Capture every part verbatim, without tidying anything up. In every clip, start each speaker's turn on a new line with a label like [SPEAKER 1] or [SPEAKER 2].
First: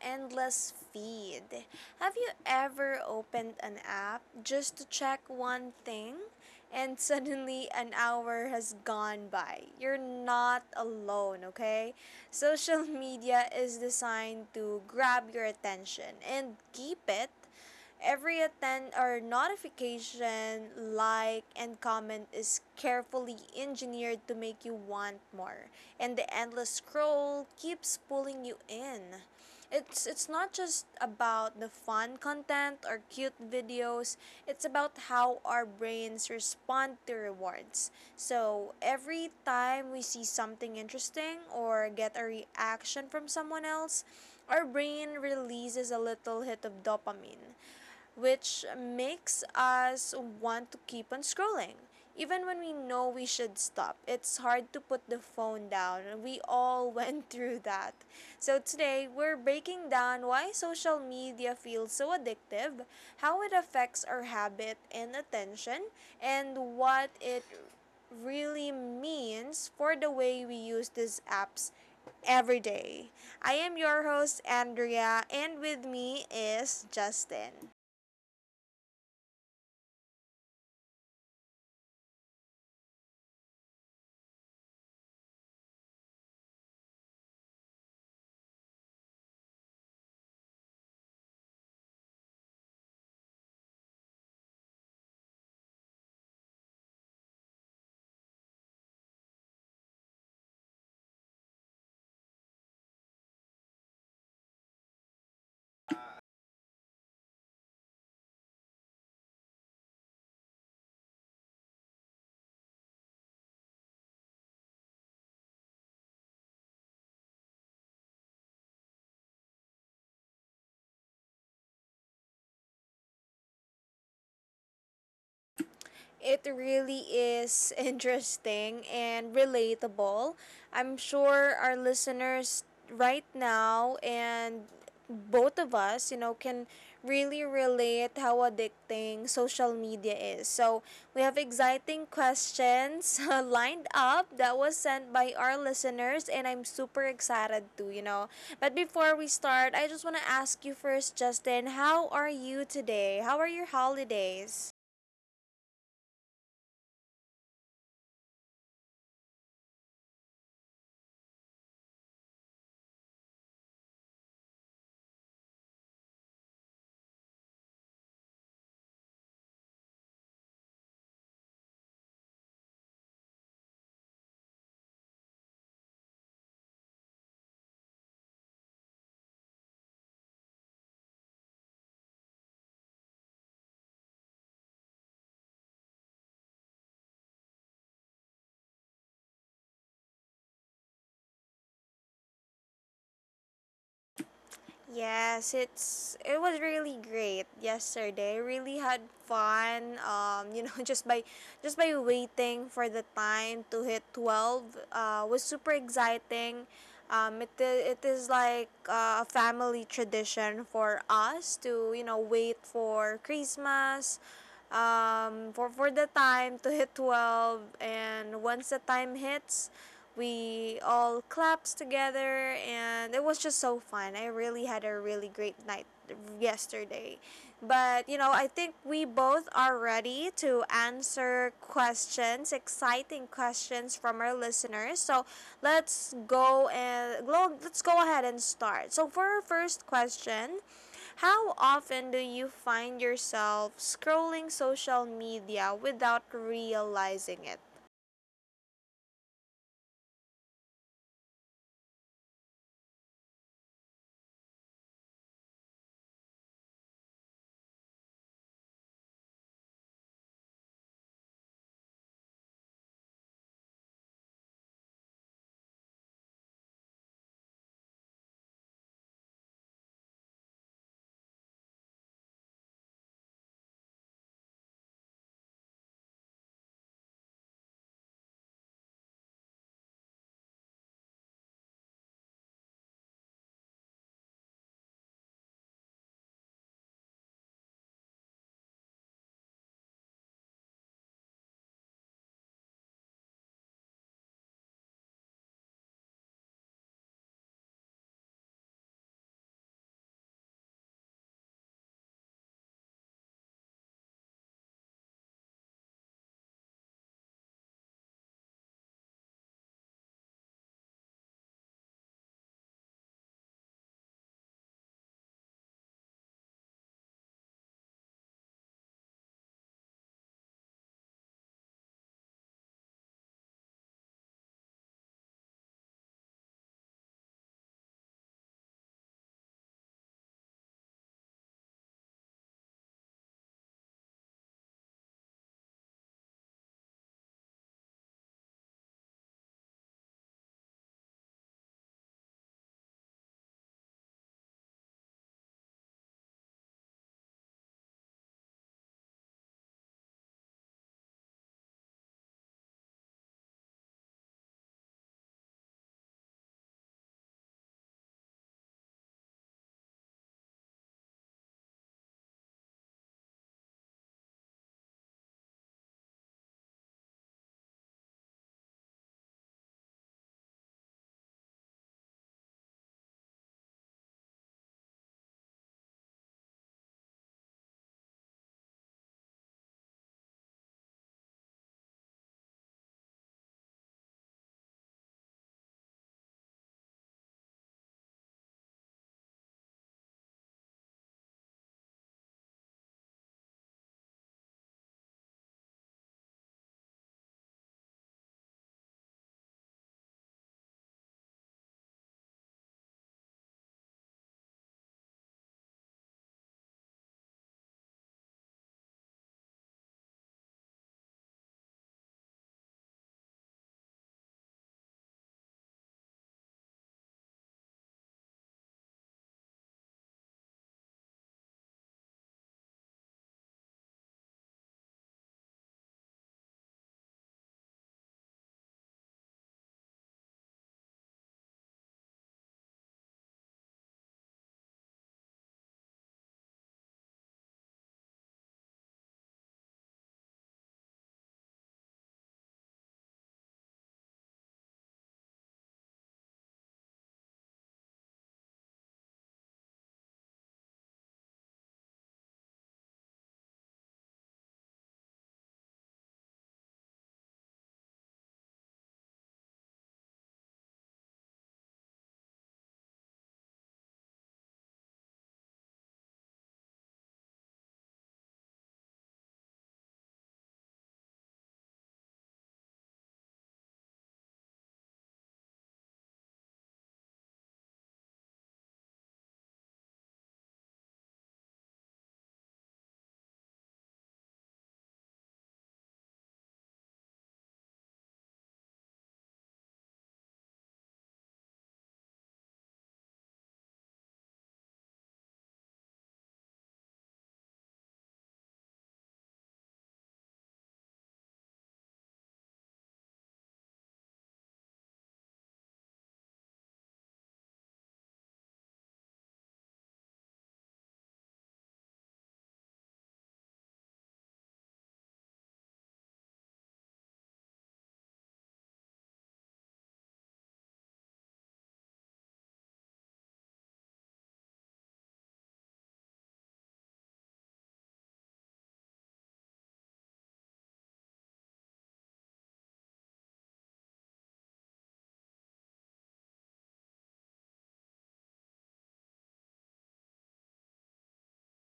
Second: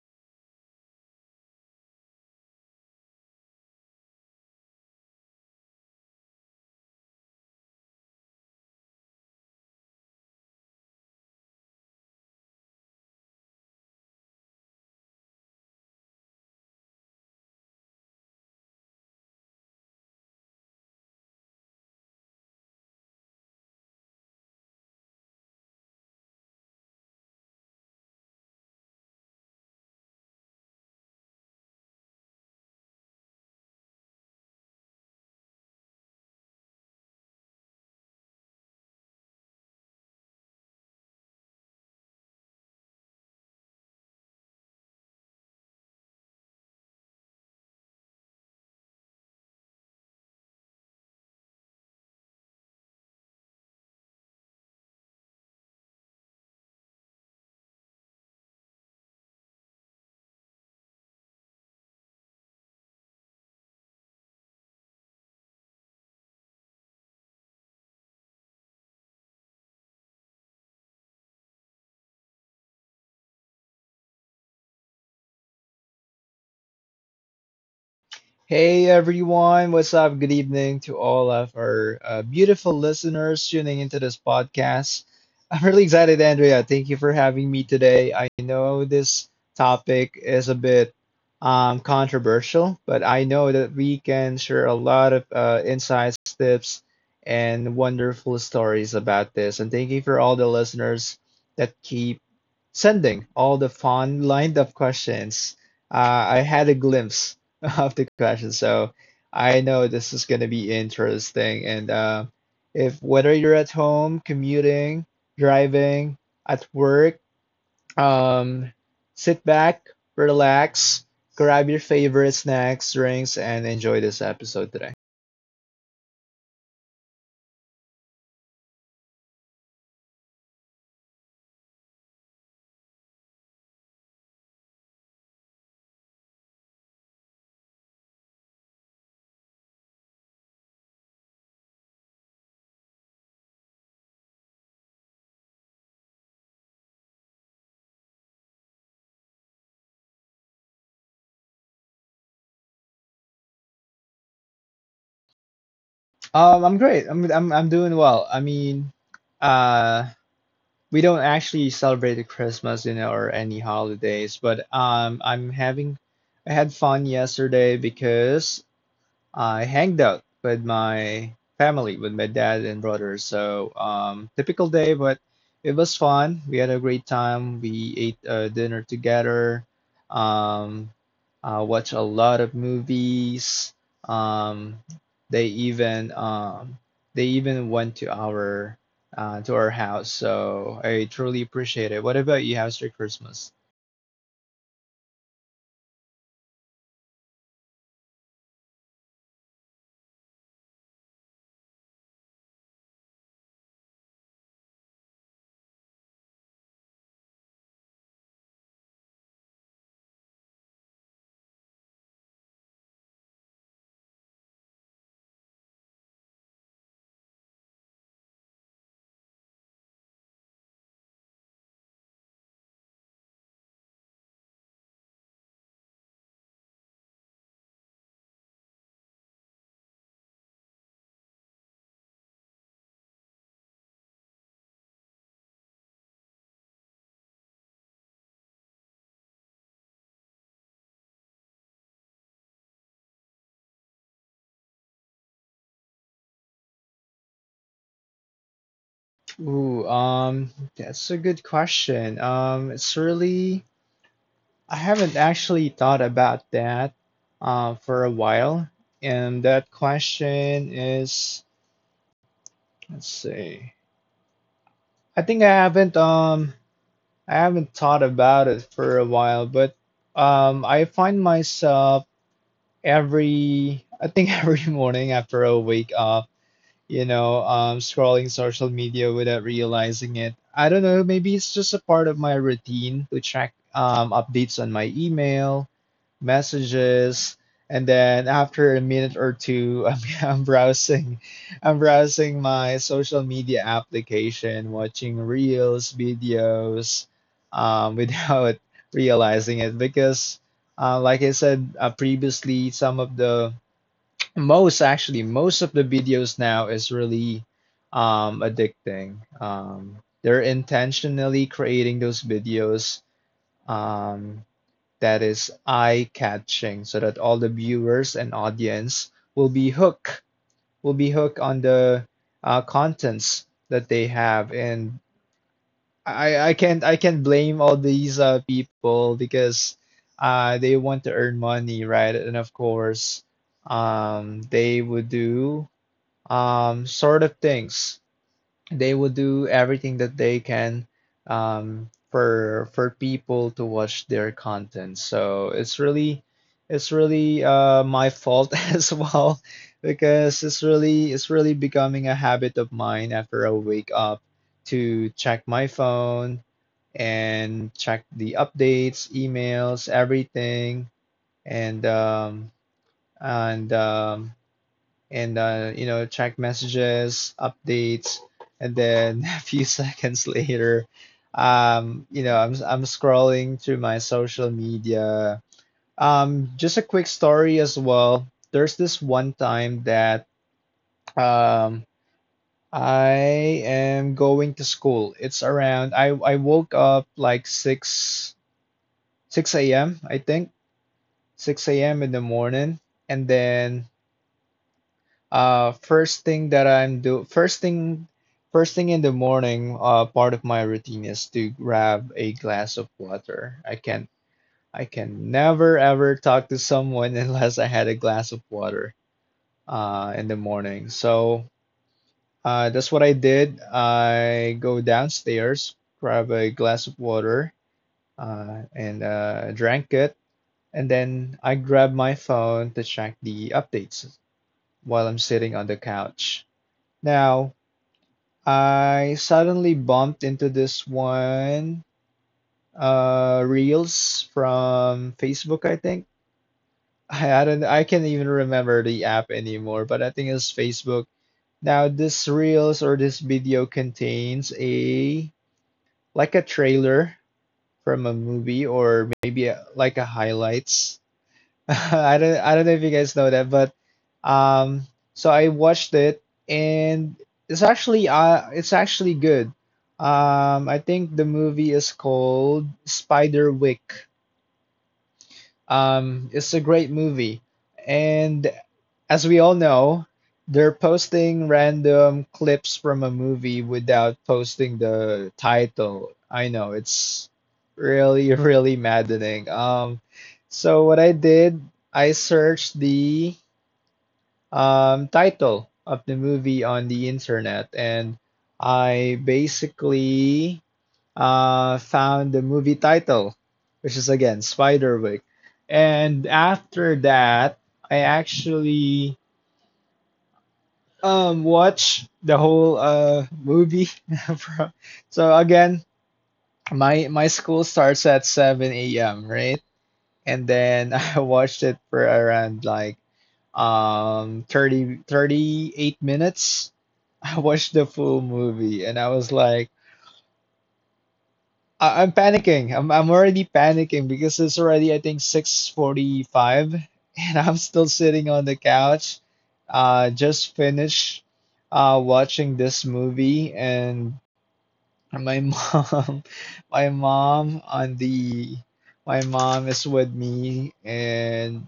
[SPEAKER 1] Endless Feed. Have you ever opened an app just to check one thing and suddenly an hour has gone by? You're not alone, okay? Social media is designed to grab your attention and keep it. Every attend or notification, like, and comment is carefully engineered to make you want more. And the endless scroll keeps pulling you in. It's it's not just about the fun content or cute videos. It's about how our brains respond to rewards. So every time we see something interesting or get a reaction from someone else, our brain releases a little hit of dopamine which makes us want to keep on scrolling. Even when we know we should stop, it's hard to put the phone down. We all went through that. So, today we're breaking down why social media feels so addictive, how it affects our habit and attention, and what it really means for the way we use these apps every day. I am your host, Andrea, and with me is Justin.
[SPEAKER 2] Hey everyone, what's up? Good evening to all of our uh, beautiful listeners tuning into this podcast. I'm really excited, Andrea. Thank you for having me today. I know this topic is a bit um, controversial, but I know that we can share a lot of uh, insights, tips, and wonderful stories about this. And thank you for all the listeners that keep sending all the fun lined up questions. Uh, I had a glimpse of the question. So I know this is going to be interesting. And uh, if whether you're at home, commuting, driving, at work, um, sit back, relax, grab your favorite snacks, drinks, and enjoy this episode today.
[SPEAKER 1] It really is interesting and relatable. I'm sure our listeners right now and both of us, you know, can really relate how addicting social media is. So, we have exciting questions lined up that was sent by our listeners, and I'm super excited too, you know. But before we start, I just want to ask you first, Justin, how are you today? How are your holidays?
[SPEAKER 2] Um, I'm great. I'm I'm I'm doing well. I mean, uh, we don't actually celebrate the Christmas, you know, or any holidays, but um, I'm having I had fun yesterday because I hanged out with my family, with my dad and brother. So, um, typical day, but it was fun. We had a great time. We ate uh, dinner together, um, uh, watched a lot of movies. Um, they even um, they even went to our uh, to our house. So I truly appreciate it. What about you? How's your Christmas?
[SPEAKER 1] Yes, it's it was really great yesterday. Really had fun. Um, you know, just by just by waiting for the time to hit twelve, uh, was super exciting. Um, it i- it is like uh, a family tradition for us to, you know wait for Christmas, um, for, for the time to hit twelve, and once the time hits, we all claps together, and it was just so fun. I really had a really great night yesterday. But you know I think we both are ready to answer questions, exciting questions from our listeners. So let's go and lo- let's go ahead and start. So for our first question, how often do you find yourself scrolling social media without realizing it?
[SPEAKER 2] Ooh, um, that's a good question. Um, it's really I haven't actually thought about that uh, for a while, and that question is, let's see. I think I haven't um I haven't thought about it for a while, but um I find myself every I think every morning after I wake up, you know, um scrolling social media without realizing it. I don't know, maybe it's just a part of my routine to check um updates on my email messages, and then after a minute or two I'm, I'm browsing i'm browsing my social media application watching reels videos um, without realizing it because uh, like I said uh, previously some of the most actually most of the videos now is really um, addicting. um, they're intentionally creating those videos um, that is eye catching so that all the viewers and audience will be hooked will be hooked on the uh, contents that they have. And I, I can't I can't blame all these uh, people because uh, they want to earn money, right? And of course, um, they would do um, sort of things they will do everything that they can um, for for people to watch their content. So it's really it's really uh, my fault as well because it's really it's really becoming a habit of mine after I wake up to check my phone and check the updates, emails, everything, and um, and um, and uh, you know, check messages, updates, and then a few seconds later, um, you know, I'm I'm scrolling through my social media. Um, just a quick story as well. There's this one time that um, I am going to school. It's around I I woke up like six six a m. I think six a m in the morning, and then Uh, first thing that I'm do first thing first thing in the morning, uh, part of my routine is to grab a glass of water. I can I can never ever talk to someone unless I had a glass of water uh in the morning. So uh that's what I did. I go downstairs, grab a glass of water, uh and uh drank it, and then I grab my phone to check the updates while I'm sitting on the couch. Now, I suddenly bumped into this one uh reels from Facebook, I think. I, I don't I can't even remember the app anymore, but I think it's Facebook. Now this reels or this video contains a like a trailer from a movie, or maybe a, like a highlights. I don't I don't know if you guys know that, but um, so I watched it, and it's actually uh it's actually good. Um, I think the movie is called Spiderwick. Um, it's a great movie. And as we all know, they're posting random clips from a movie without posting the title. I know it's really, really maddening. Um, so what I did, I searched the um, title of the movie on the internet, and I basically uh, found the movie title, which is again Spiderwick. And after that, I actually um watched the whole uh movie from- so again, my my school starts at seven a m, right? And then I watched it for around like um thirty thirty eight minutes. I watched the full movie, and I was like I- I'm panicking. I'm I'm already panicking because it's already I think six forty-five, and I'm still sitting on the couch. Uh just finished uh watching this movie, and my mom my mom on the my mom is with me, and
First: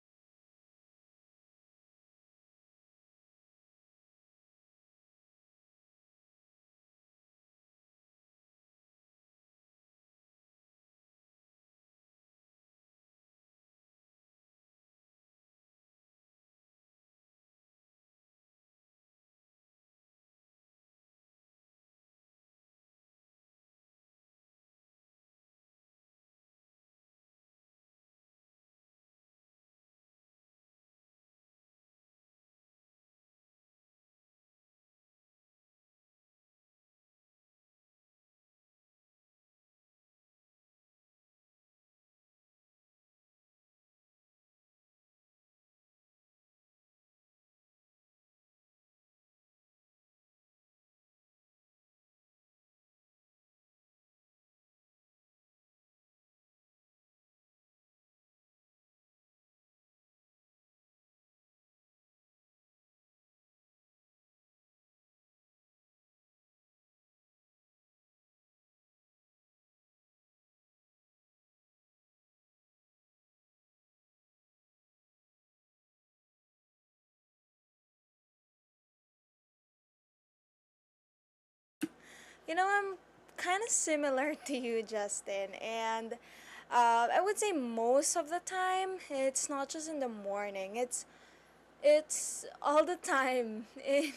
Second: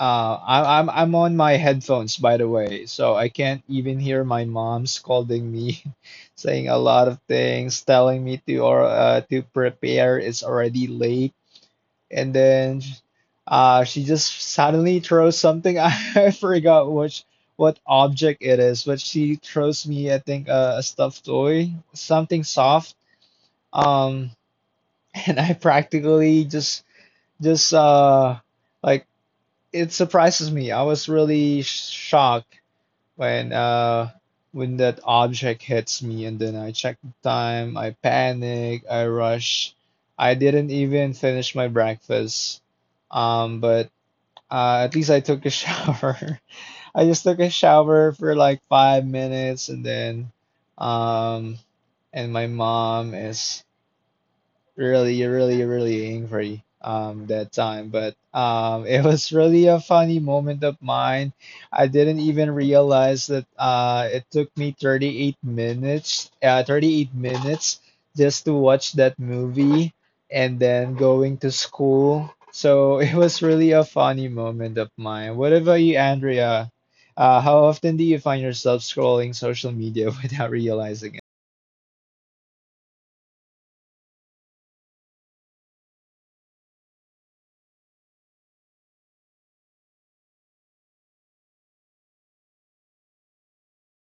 [SPEAKER 2] uh, I, I'm I'm on my headphones, by the way, so I can't even hear my mom scolding me, saying a lot of things, telling me to or uh, to prepare. It's already late, and then uh, she just suddenly throws something. I forgot which what object it is, but she throws me I think uh, a stuffed toy, something soft. Um, and I practically just just uh like it surprises me. I was really sh- shocked when uh when that object hits me, and then I check the time. I panic. I rush. I didn't even finish my breakfast. Um, but uh, at least I took a shower. I just took a shower for like five minutes, and then um, and my mom is really, really, really angry um that time. But um it was really a funny moment of mine. I didn't even realize that uh it took me thirty-eight minutes, uh thirty-eight minutes, just to watch that movie and then going to school. So it was really a funny moment of mine. What about you, Andrea? Uh, how often do you find yourself scrolling social media without realizing it?
[SPEAKER 1] You know, I'm kind of similar to you, Justin. And uh, I would say most of the time. It's not just in the morning, it's it's all the time. In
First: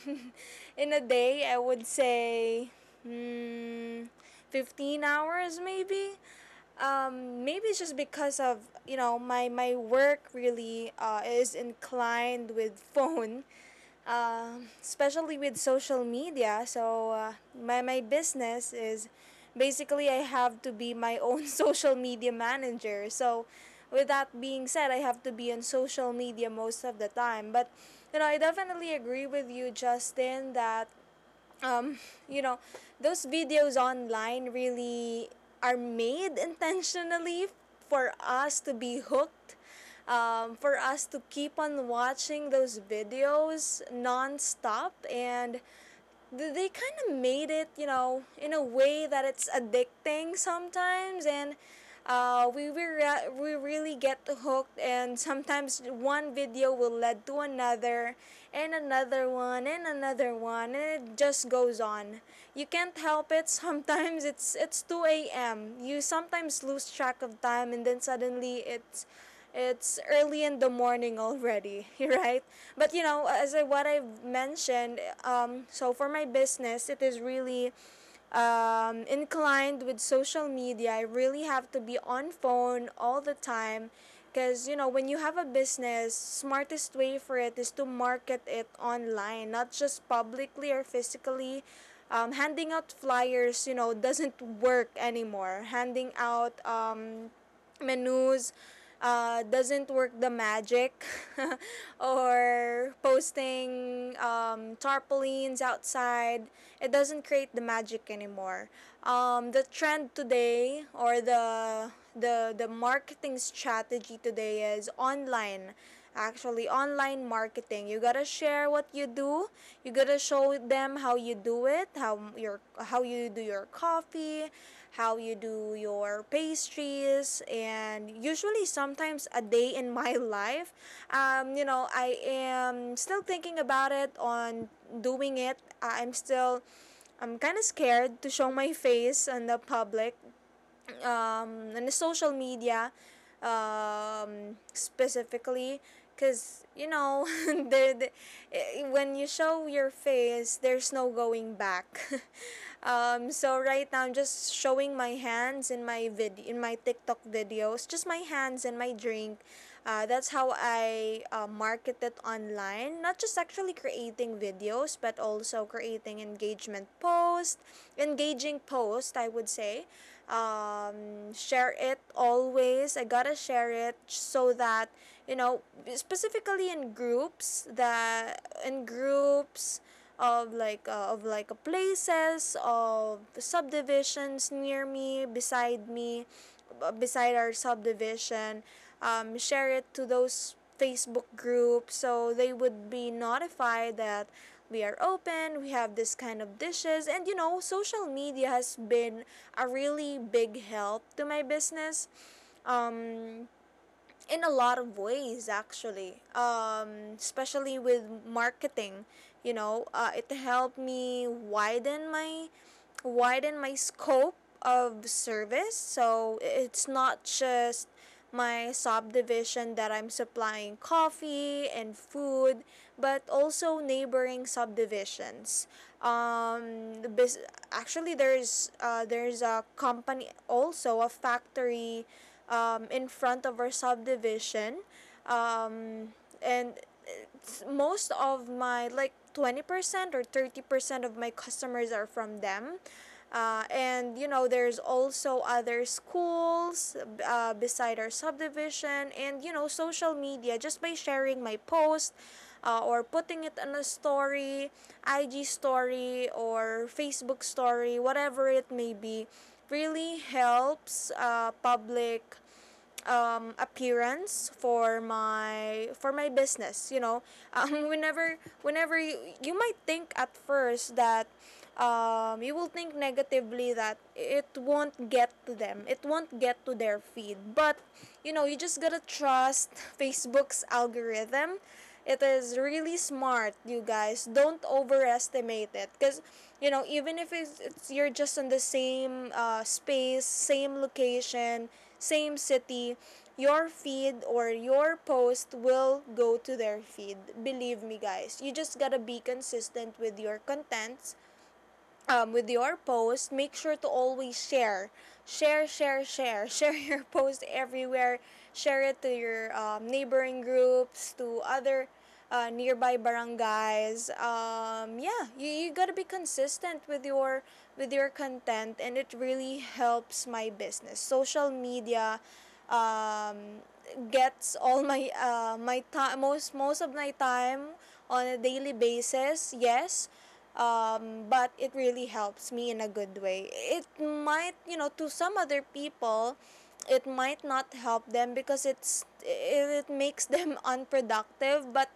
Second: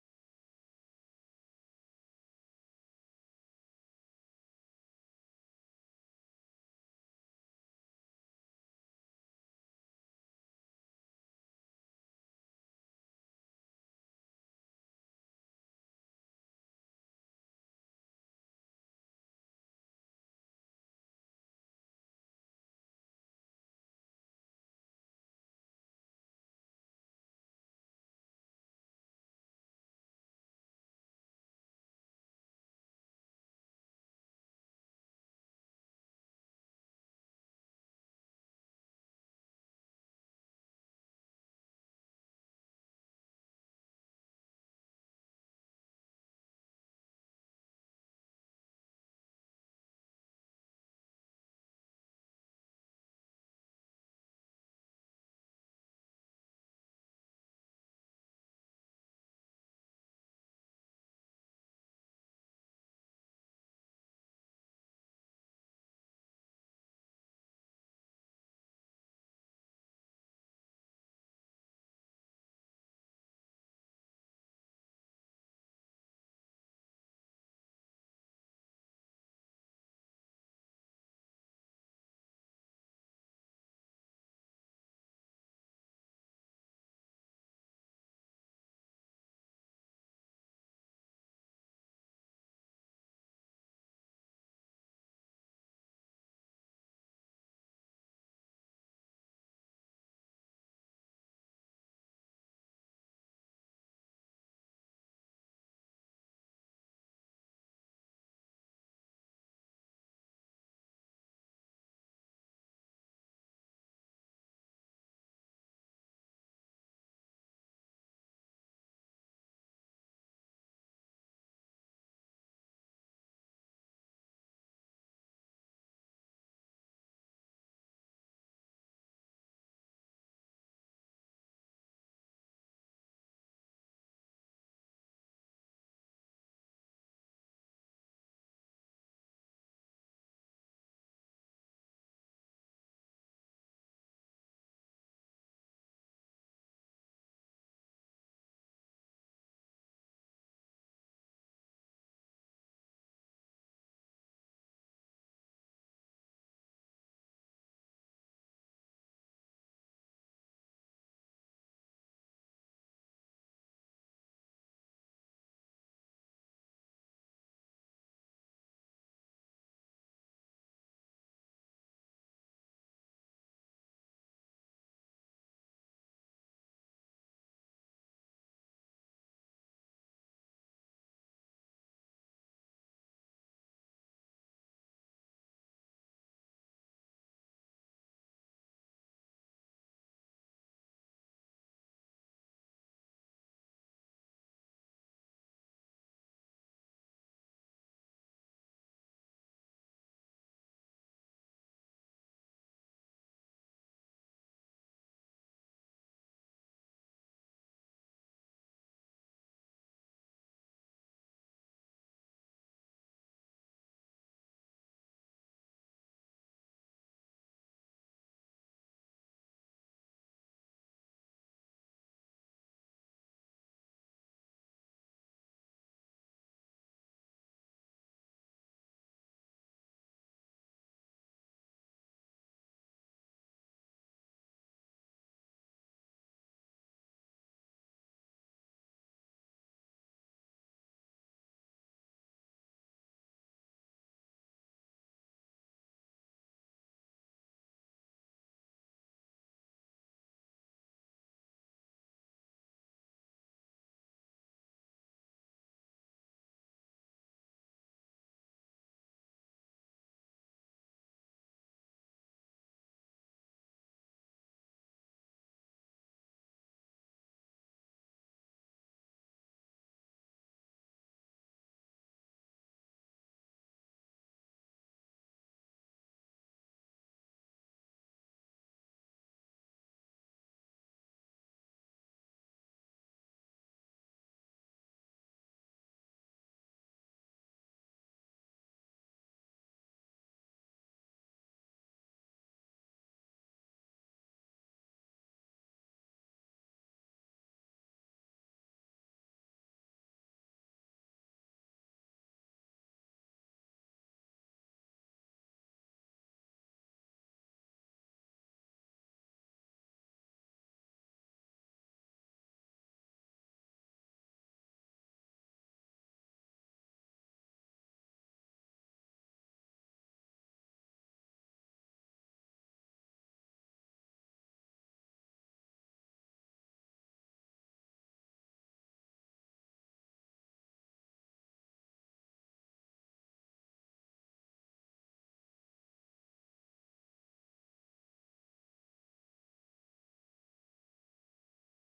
[SPEAKER 1] in a day, I would say, mm, fifteen hours maybe. Um, maybe it's just because of, you know, my my work really uh, is inclined with phone. Um, especially with social media. So uh, my my business is basically I have to be my own social media manager. So with that being said, I have to be on social media most of the time. But you know, I definitely agree with you, Justin, that um, you know, those videos online really are made intentionally for us to be hooked, um, for us to keep on watching those videos nonstop, and they kind of made it, you know, in a way that it's addicting sometimes. And uh, we we, re- we really get hooked, and sometimes one video will lead to another, and another one, and another one, and it just goes on. You can't help it. Sometimes it's it's two a m. You sometimes lose track of time, and then suddenly it's it's early in the morning already, right? But you know, as I, what I've mentioned, um, so for my business, it is really um, inclined with social media. I really have to be on phone all the time, because you know, when you have a business, smartest way for it is to market it online, not just publicly or physically. Um, handing out flyers, you know, doesn't work anymore. Handing out um, menus uh, doesn't work the magic, or posting um, tarpaulins outside, it doesn't create the magic anymore. Um, the trend today, or the the the marketing strategy today, is online, actually online marketing. You gotta share what you do. You gotta show them how you do it, how your how you do your coffee, how you do your pastries, and usually sometimes a day in my life. Um, you know, I am still thinking about it, on doing it. I'm still I'm kind of scared to show my face in the public, um, on the social media, um, specifically because, you know, the the, eh, when you show your face there's no going back. Um, so right now I'm just showing my hands in my vid in my TikTok videos, just my hands and my drink. Uh, that's how I uh, market it online. Not just actually creating videos, but also creating engagement post, engaging post I would say. Um, share it always. I gotta share it, so that, you know, specifically in groups that, in groups of like uh, of like uh, places, of subdivisions near me, beside me, uh, beside our subdivision. Um, share it to those Facebook groups so they would be notified that we are open, we have this kind of dishes. And you know, social media has been a really big help to my business. Um, in a lot of ways actually, um, especially with marketing. You know, uh, it helped me widen my, widen my scope of service. So it's not just my subdivision that I'm supplying coffee and food, but also neighboring subdivisions. Um, the bus- Actually, there's uh, there's a company, also a factory, um, in front of our subdivision. um, and most of my, like twenty percent or thirty percent of my customers are from them. Uh, and you know, there's also other schools uh, beside our subdivision. And you know, social media, just by sharing my post, uh, or putting it on a story, IG story or Facebook story, whatever it may be, really helps uh, public um, appearance for my for my business, you know. um, whenever whenever you, you might think at first that um, you will think negatively that it won't get to them, it won't get to their feed. But you know, you just gotta trust Facebook's algorithm. It is really smart, you guys. Don't overestimate it. Because, you know, even if it's, it's, you're just in the same uh, space, same location, same city, your feed or your post will go to their feed. Believe me, guys. You just gotta be consistent with your contents, um, with your post, make sure to always share. Share, share, share. Share your post everywhere. Share it to your um, neighboring groups, to other uh, nearby barangays. Um, yeah, you, you gotta be consistent with your, with your content, and it really helps my business. Social media um, gets all my uh, my time, most most of my time, on a daily basis, yes. Um, but it really helps me in a good way. It might, you know, to some other people, it might not help them because it's it, it makes them unproductive. But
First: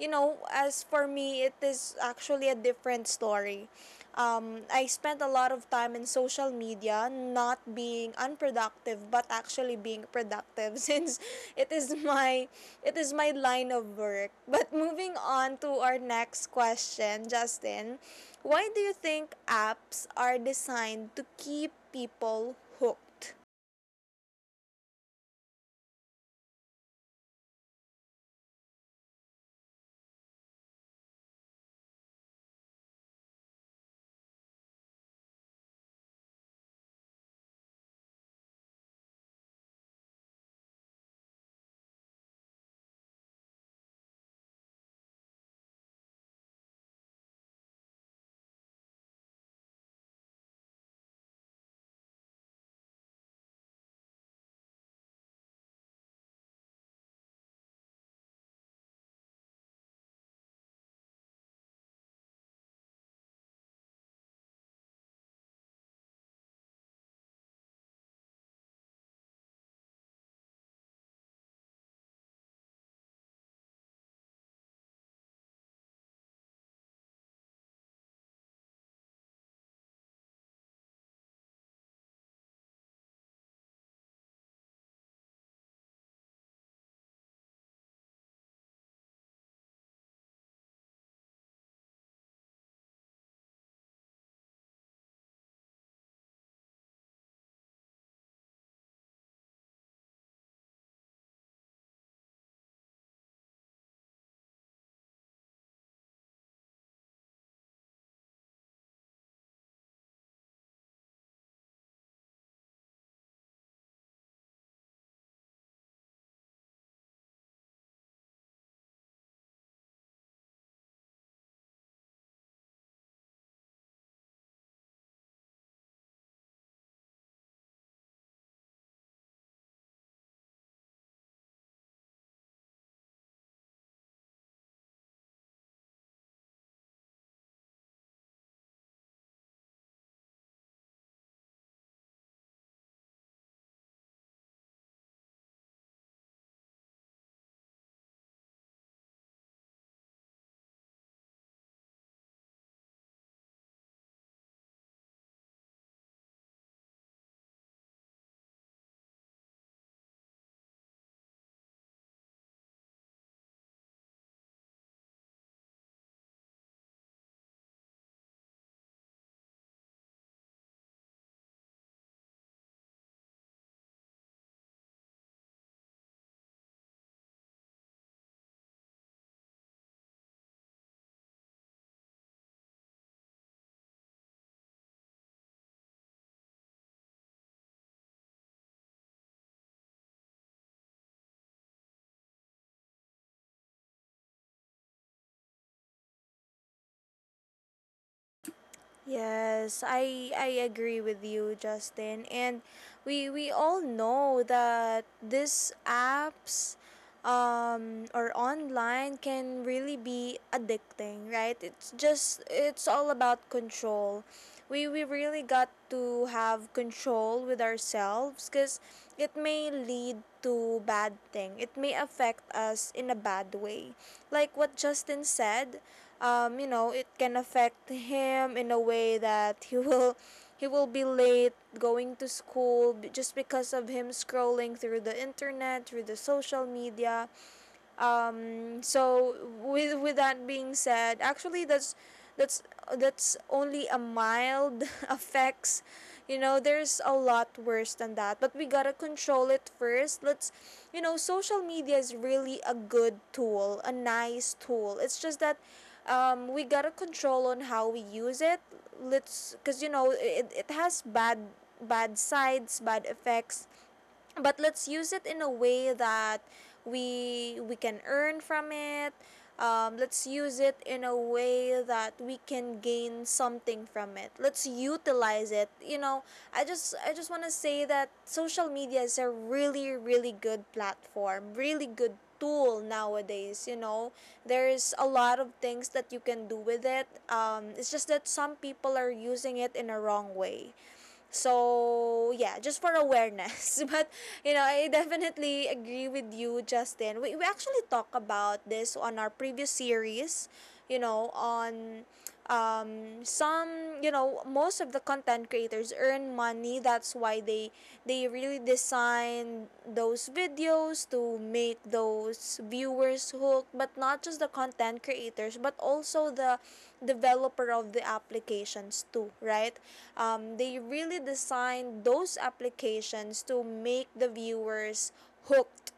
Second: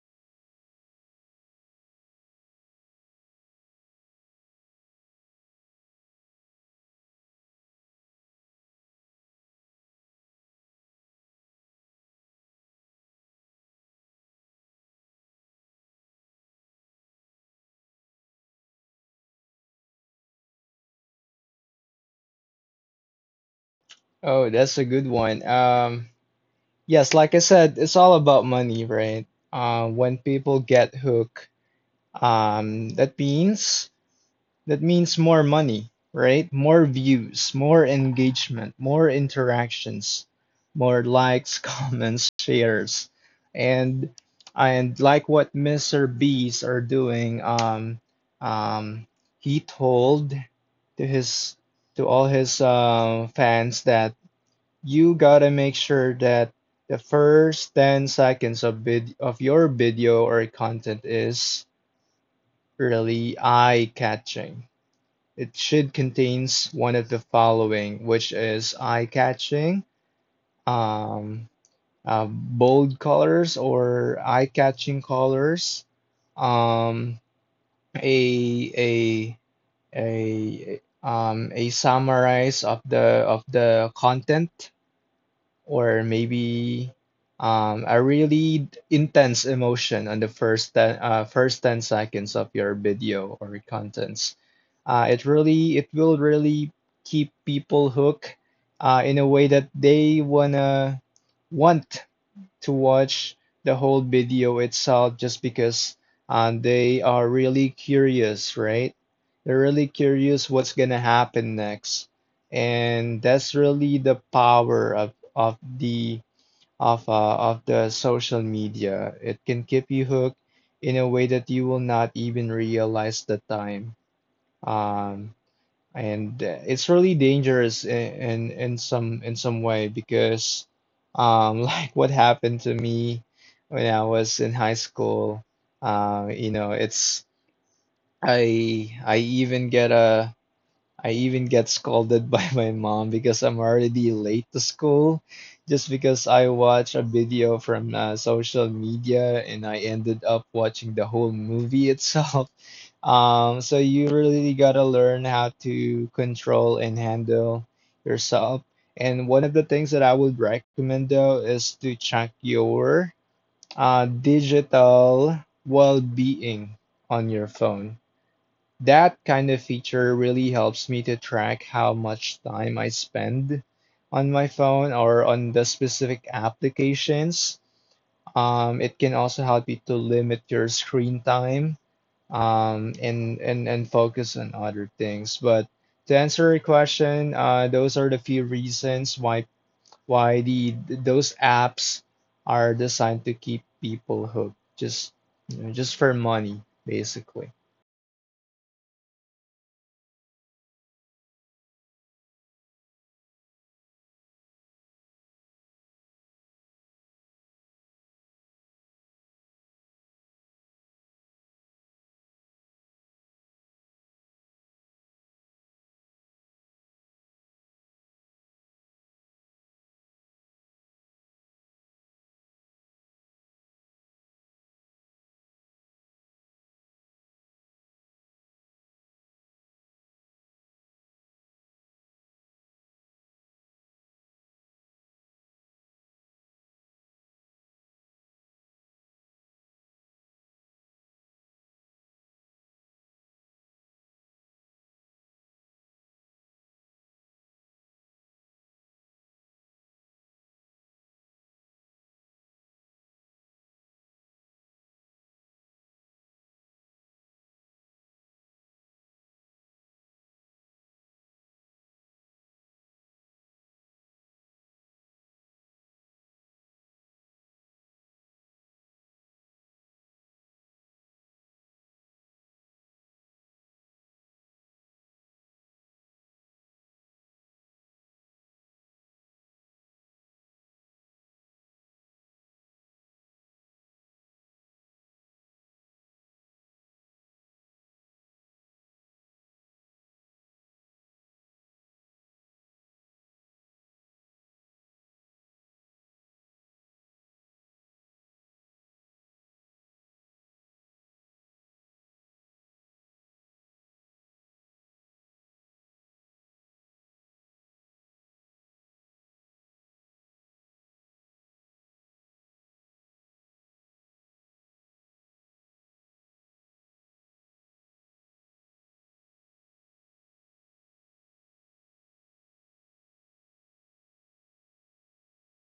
[SPEAKER 1] you know, as for me, it is actually a different story. Um, I spent a lot of time in social media, not being unproductive, but actually being productive since it is my it is my line of work. But moving on to our next question, Justin, why do you think apps are designed to keep people hooked?
[SPEAKER 2] Oh, that's a good one. Um, Yes, like I said, it's all about money, right? Uh, when people get hooked, um, that means that means more money, right? More views, more engagement, more interactions, more likes, comments, shares, and and like what Mister Beast are doing. Um, um, he told to his to all his uh, fans that you gotta make sure that the first ten seconds of vid of your video or content is really eye-catching. It should contains one of the following, which is eye-catching, um, uh, bold colors or eye-catching colors, um, a a a um, a summarize of the of the content, or maybe um, a really intense emotion on the first ten, uh, first ten seconds of your video or contents. Uh, it really it will really keep people hooked uh, in a way that they wanna want to watch the whole video itself just because um, they are really curious, right? They're really curious what's gonna happen next. And that's really the power of of the of uh, of the social media. It can keep you hooked in a way that you will not even realize the time. Um, and uh, it's really dangerous in, in in some in some way because um like what happened to me when I was in high school. uh you know, it's I I even get a I even get scolded by my mom because I'm already late to school just because I watched a video from uh, social media, and I ended up watching the whole movie itself. Um, so you really gotta learn how to control and handle yourself. And one of the things that I would recommend though is to check your uh, digital well-being on your phone. That kind of feature really helps me to track how much time I spend on my phone or on the specific applications. Um, it can also help you to limit your screen time, um, and, and, and focus on other things. But to answer your question, uh, those are the few reasons why why the those apps are designed to keep people hooked, just you know, just for money, basically.
[SPEAKER 1] Yes, I I agree with you, Justin. And we we all know that these apps um or online can really be addicting, right? It's just, it's all about control. We we really got to have control with ourselves, cuz it may lead to bad thing. It may affect us in a bad way. Like what Justin said, um, you know, it can affect him in a way that he will he will be late going to school, just because of him scrolling through the internet, through the social media. Um so with with that being said, actually that's that's that's only a mild effects. You know, there's a lot worse than that, but we gotta control it first. Let's you know, social media is really a good tool, a nice tool. It's just that, um, we gotta control on how we use it. Let's because you know, it, it has bad, bad sides, bad effects. But let's use it in a way that we we can earn from it. Um, let's use it in a way that we can gain something from it. Let's utilize it, you know. i just I just want to say that social media is a really, really good platform, really good tool nowadays. You know, there's a lot of things that you can do with it. Um, it's just that some people are using it in a wrong way. So yeah, just for awareness. But you know, I definitely agree with you, Justin. We we actually talk about this on our previous series, you know, on um some, you know, most of the content creators earn money, that's why they they really actually design those videos to make those viewers hooked, but not just the content creators but also the developer of the applications too, right? Um, they really design those applications to make the viewers hooked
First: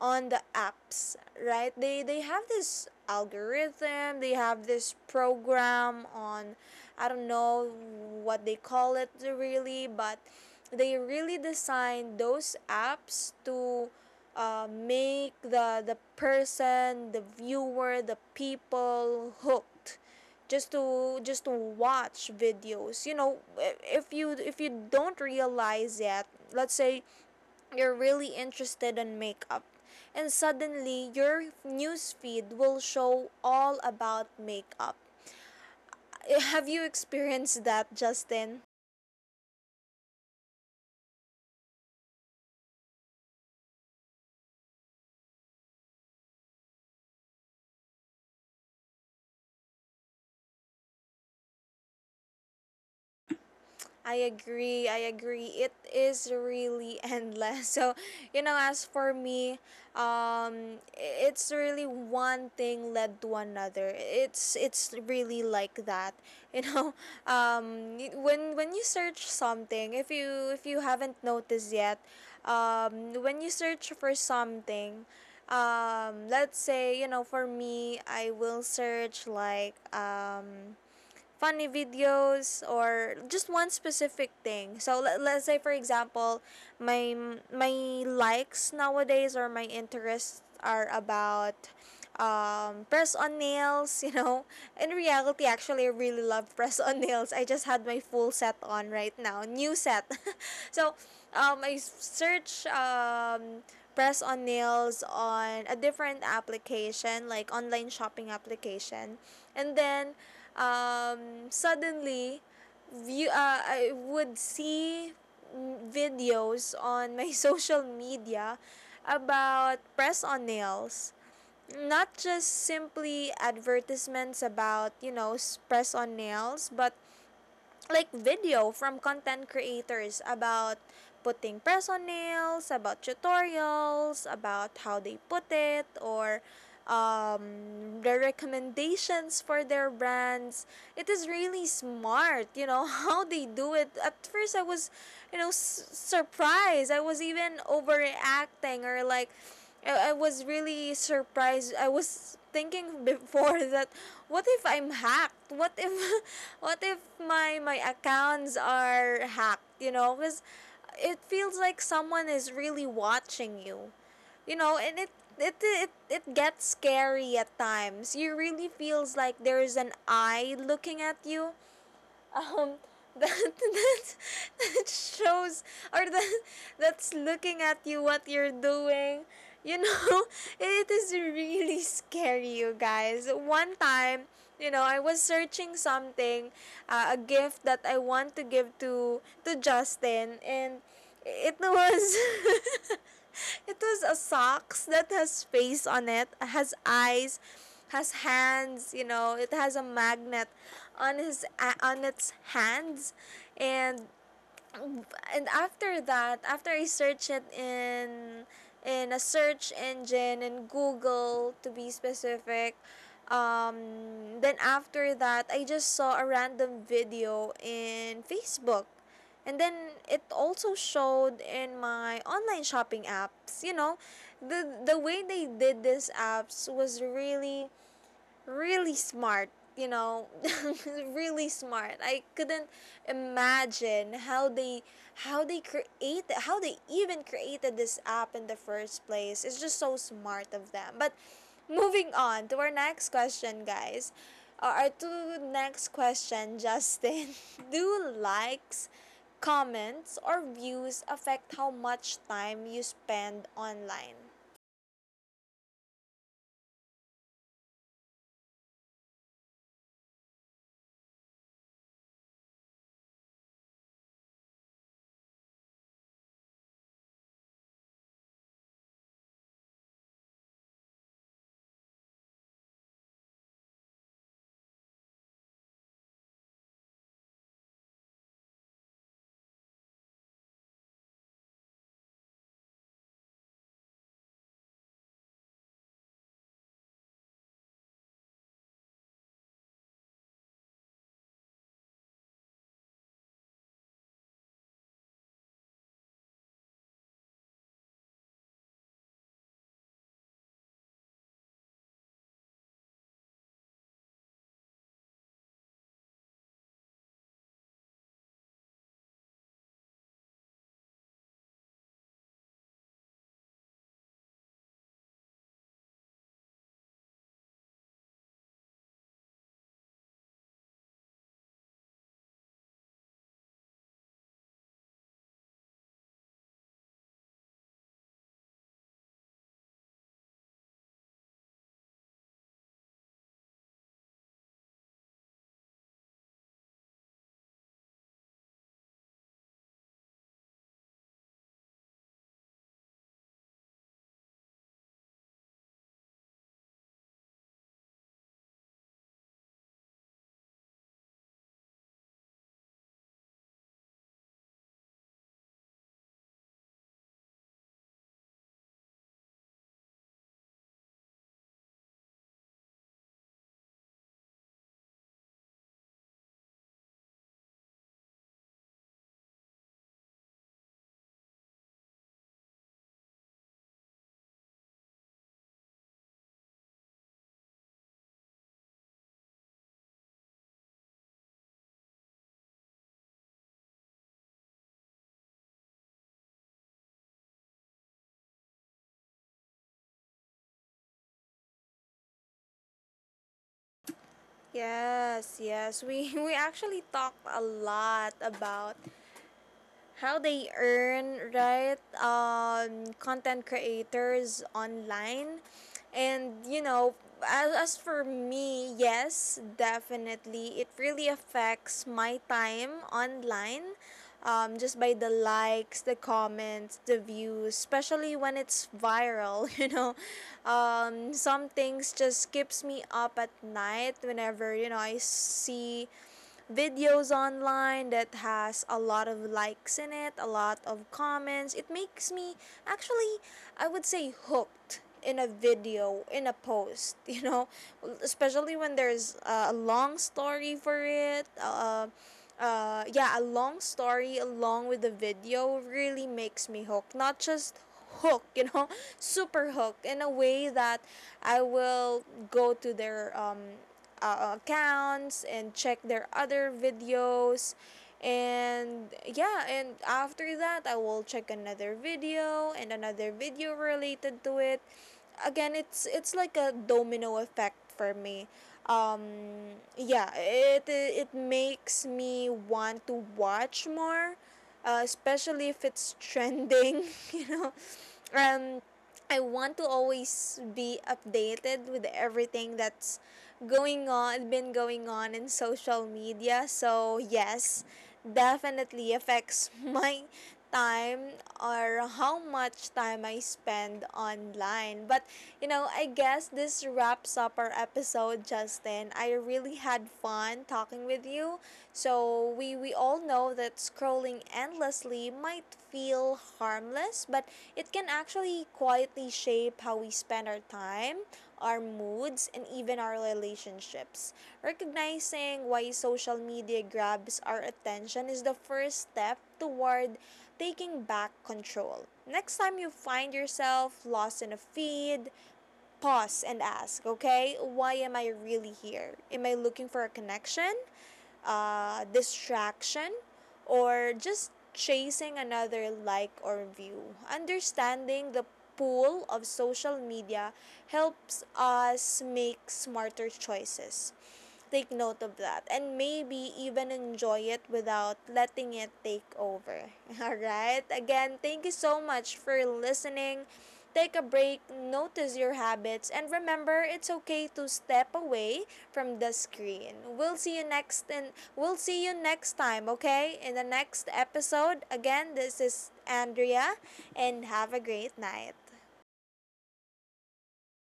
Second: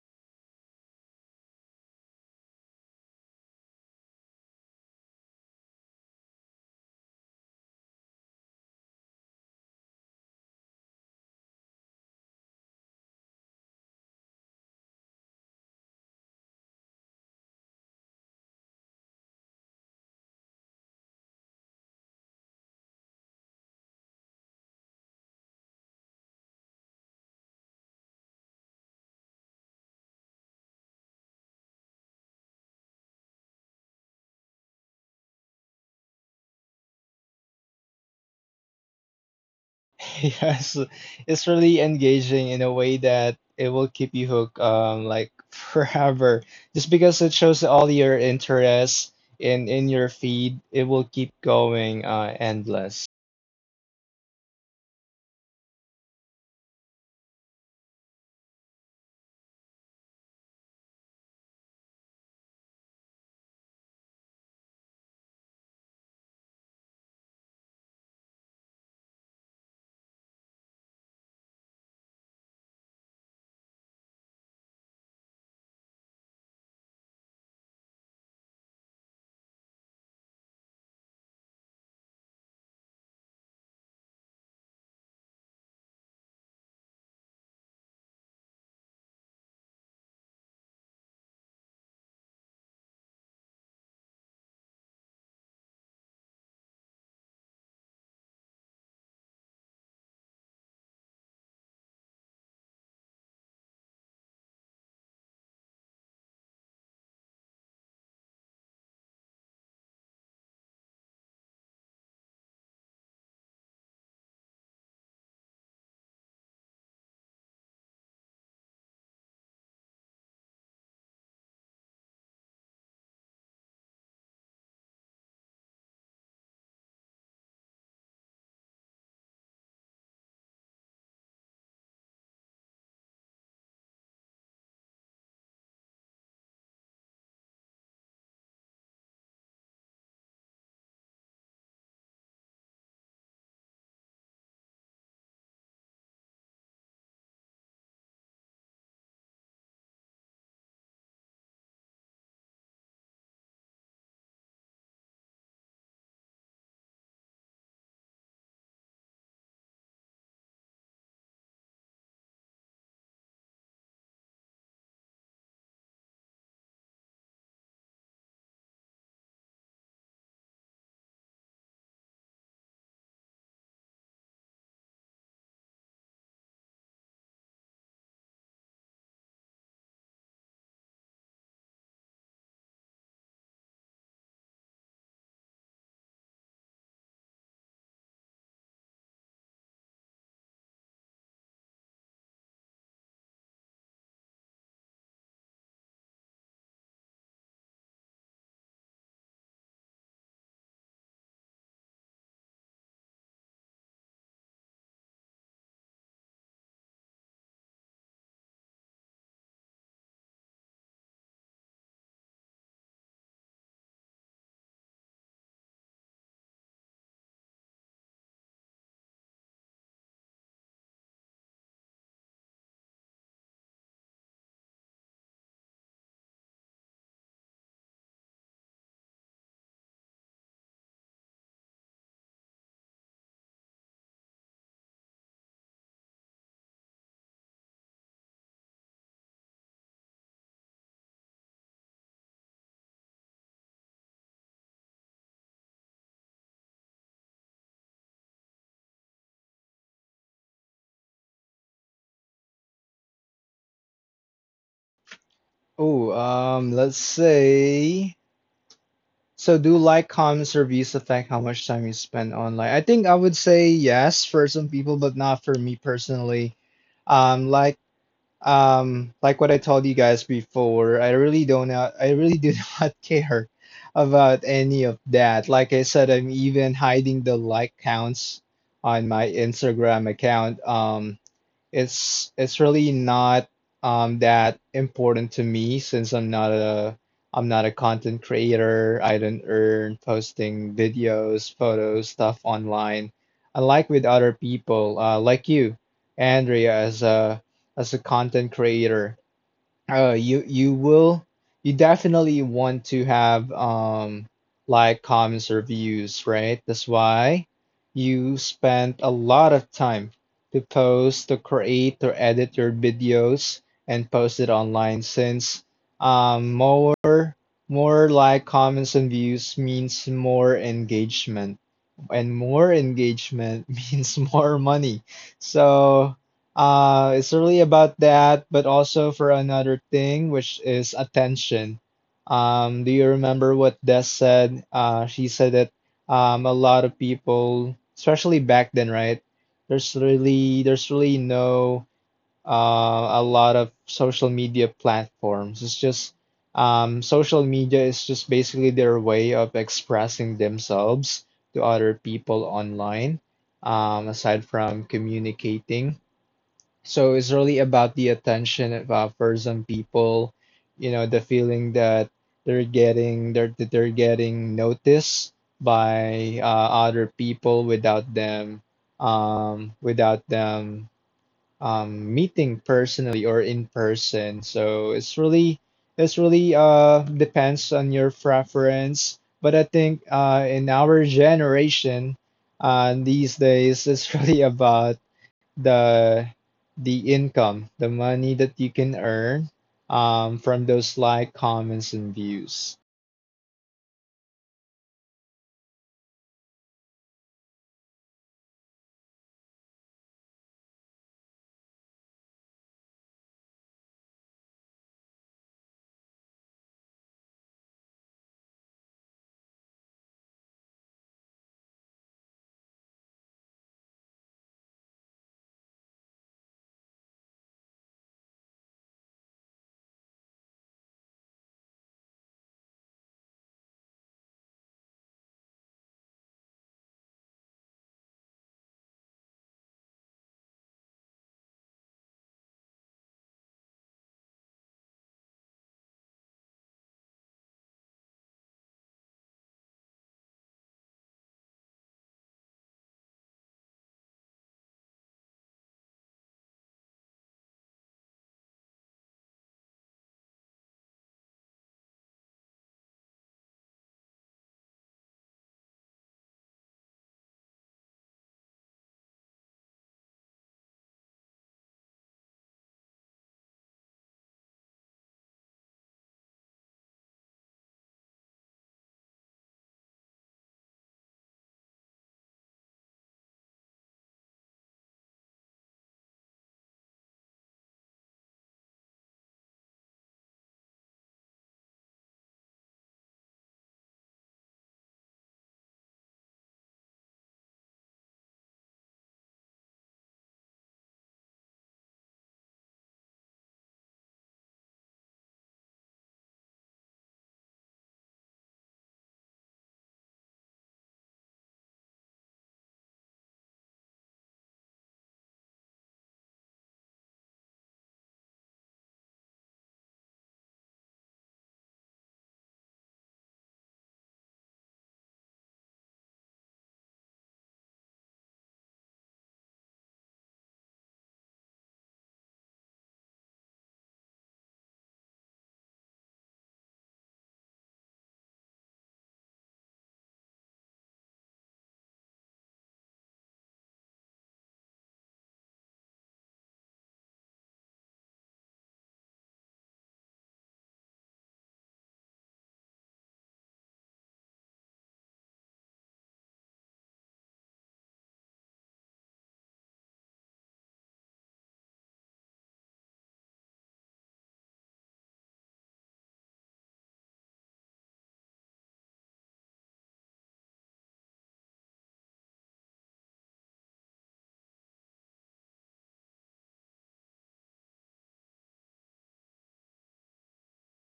[SPEAKER 1] on the apps, right? They they have this algorithm, they have this program on, I don't know what they call it really, but they really designed those apps to uh, make the the person, the viewer, the people hooked, just to just to watch videos you know if you if you don't realize that, let's say you're really interested in makeup, and suddenly your news feed will show all about makeup. Have you experienced that, Justin?
[SPEAKER 2] Yes, it's really engaging in a way that it will keep you hooked, um, like forever. Just because it shows all your interests in in your feed, it will keep going, uh, endless.
[SPEAKER 1] I agree. I agree. It is really endless. So, you know, as for me, um, i- it's really one thing led to another. It's it's really like that. You know, um, y- when when you search something, if you if you haven't noticed yet, um, when you search for something, um, let's say, you know, for me, I will search like um funny videos or just one specific thing. So let, let's say, for example, my my likes nowadays or my interests are about, um, press on nails, you know. In reality, actually, I really love press on nails. I just had my full set on right now, new set. So, um, I search, um, press on nails on a different application, like online shopping application, and then, um, suddenly view, uh, I would see, mm, videos on my social media about press on nails, not just simply advertisements about, you know, press on nails, but like video from content creators about putting press on nails, about tutorials, about how they put it, or, um, the recommendations for their brands. It is really smart, you know, how they do it. At first, I was, you know, s- surprised. I was even overreacting, or like, I, I was really surprised. I was thinking before that, what if I'm hacked? What if what if my my accounts are hacked, you know? Cuz it feels like someone is really watching you. You know, and it it, it it gets scary at times. You really feels like there is an eye looking at you, um, that that that shows, or that that's looking at you, what you're doing. You know, it is really scary, you guys. One time, you know, I was searching something, uh, a gift that I want to give to to Justin, and it was it was a socks that has face on it, has eyes, has hands. You know, it has a magnet on his on its hands, and and after that, after I search it in in a search engine, and Google to be specific, um, then after that I just saw a random video in Facebook, and then it also showed in my online shopping apps. You know, the the way they did these apps was really really smart, you know, really smart. I couldn't imagine how they how they created, how they even created this app in the first place. It's just so smart of them. But moving on to our next question, guys. Uh, our two next question, Justin. Do likes, comments or views affect how much time you spend online?
[SPEAKER 2] Oh, um, let's say. So, do like, comments, reviews affect how much time you spend online? I think I would say yes for some people, but not for me personally. Um, like Um, like what I told you guys before, I really don't know, I really do not care about any of that. Like I said, I'm even hiding the like counts on my Instagram account. Um, it's it's really not um that important to me since I'm not a I'm not a content creator. I don't earn posting videos, photos, stuff online. Unlike with other people, uh, like you, Andrea, as a as a content creator. Uh, you you will you definitely want to have um like comments or views, right? That's why you spent a lot of time to post, to create, or edit your videos and post it online since um more more like comments and views means more engagement, and more engagement means more money. So uh, it's really about that, but also for another thing, which is attention. Um, do you remember what Des said? Uh, she said that um, a lot of people, especially back then, right? There's really there's really no uh, a lot of social media platforms. It's just um, social media is just basically their way of expressing themselves to other people online, um, aside from communicating. So it's really about the attention of, uh, for some people, you know, the feeling that they're getting they're, that they're getting noticed by uh, other people without them um, without them um, meeting personally or in person. So it's really it's really uh, depends on your preference. But I think uh, in our generation uh, these days, it's really about the the income, the money that you can earn um, from those like comments and views.
[SPEAKER 1] Yes, yes. We we actually talked a lot about how they earn, right? Um, content creators online. And you know, as, as for me, yes, definitely, it really affects my time online. Um, just by the likes, the comments, the views, especially when it's viral. You know, um, some things just keeps me up at night, whenever, you know, I see videos online that has a lot of likes in it, a lot of comments. It makes me, actually, I would say, hooked in a video, in a post. You know, especially when there's uh, a long story for it. Uh, uh, yeah, a long story along with the video really makes me hooked. Not just hook, you know, super hook in a way that I will go to their, um, uh, accounts and check their other videos. And yeah, and after that, I will check another video and another video related to it. Again, it's it's like a domino effect for me. um yeah, it it makes me want to watch more, uh, especially if it's trending. You know, um I want to always be updated with everything that's going on, been going on in social media. So, yes, definitely affects my time, or how much time I spend online. But, you know, I guess this wraps up our episode, Justin. I really really had fun talking with you. So we we all know that scrolling endlessly might feel harmless, but it can actually quietly shape how we spend our time, our moods, and even our relationships. Recognizing why social media grabs our attention is the first step toward taking back control. Next time you find yourself lost in a feed, pause and ask, okay, why am I really here? Am I looking for a connection, uh, distraction, or just chasing another like or view? Understanding the pool of social media helps us make smarter choices, take note of that, and maybe even enjoy it without letting it take over. All right? Again, thank you so much for listening. Take a break, notice your habits, and remember, it's okay to step away from the screen. We'll see you next and we'll see you next time, okay? In the next episode. Again, this is Andrea, and have a great night.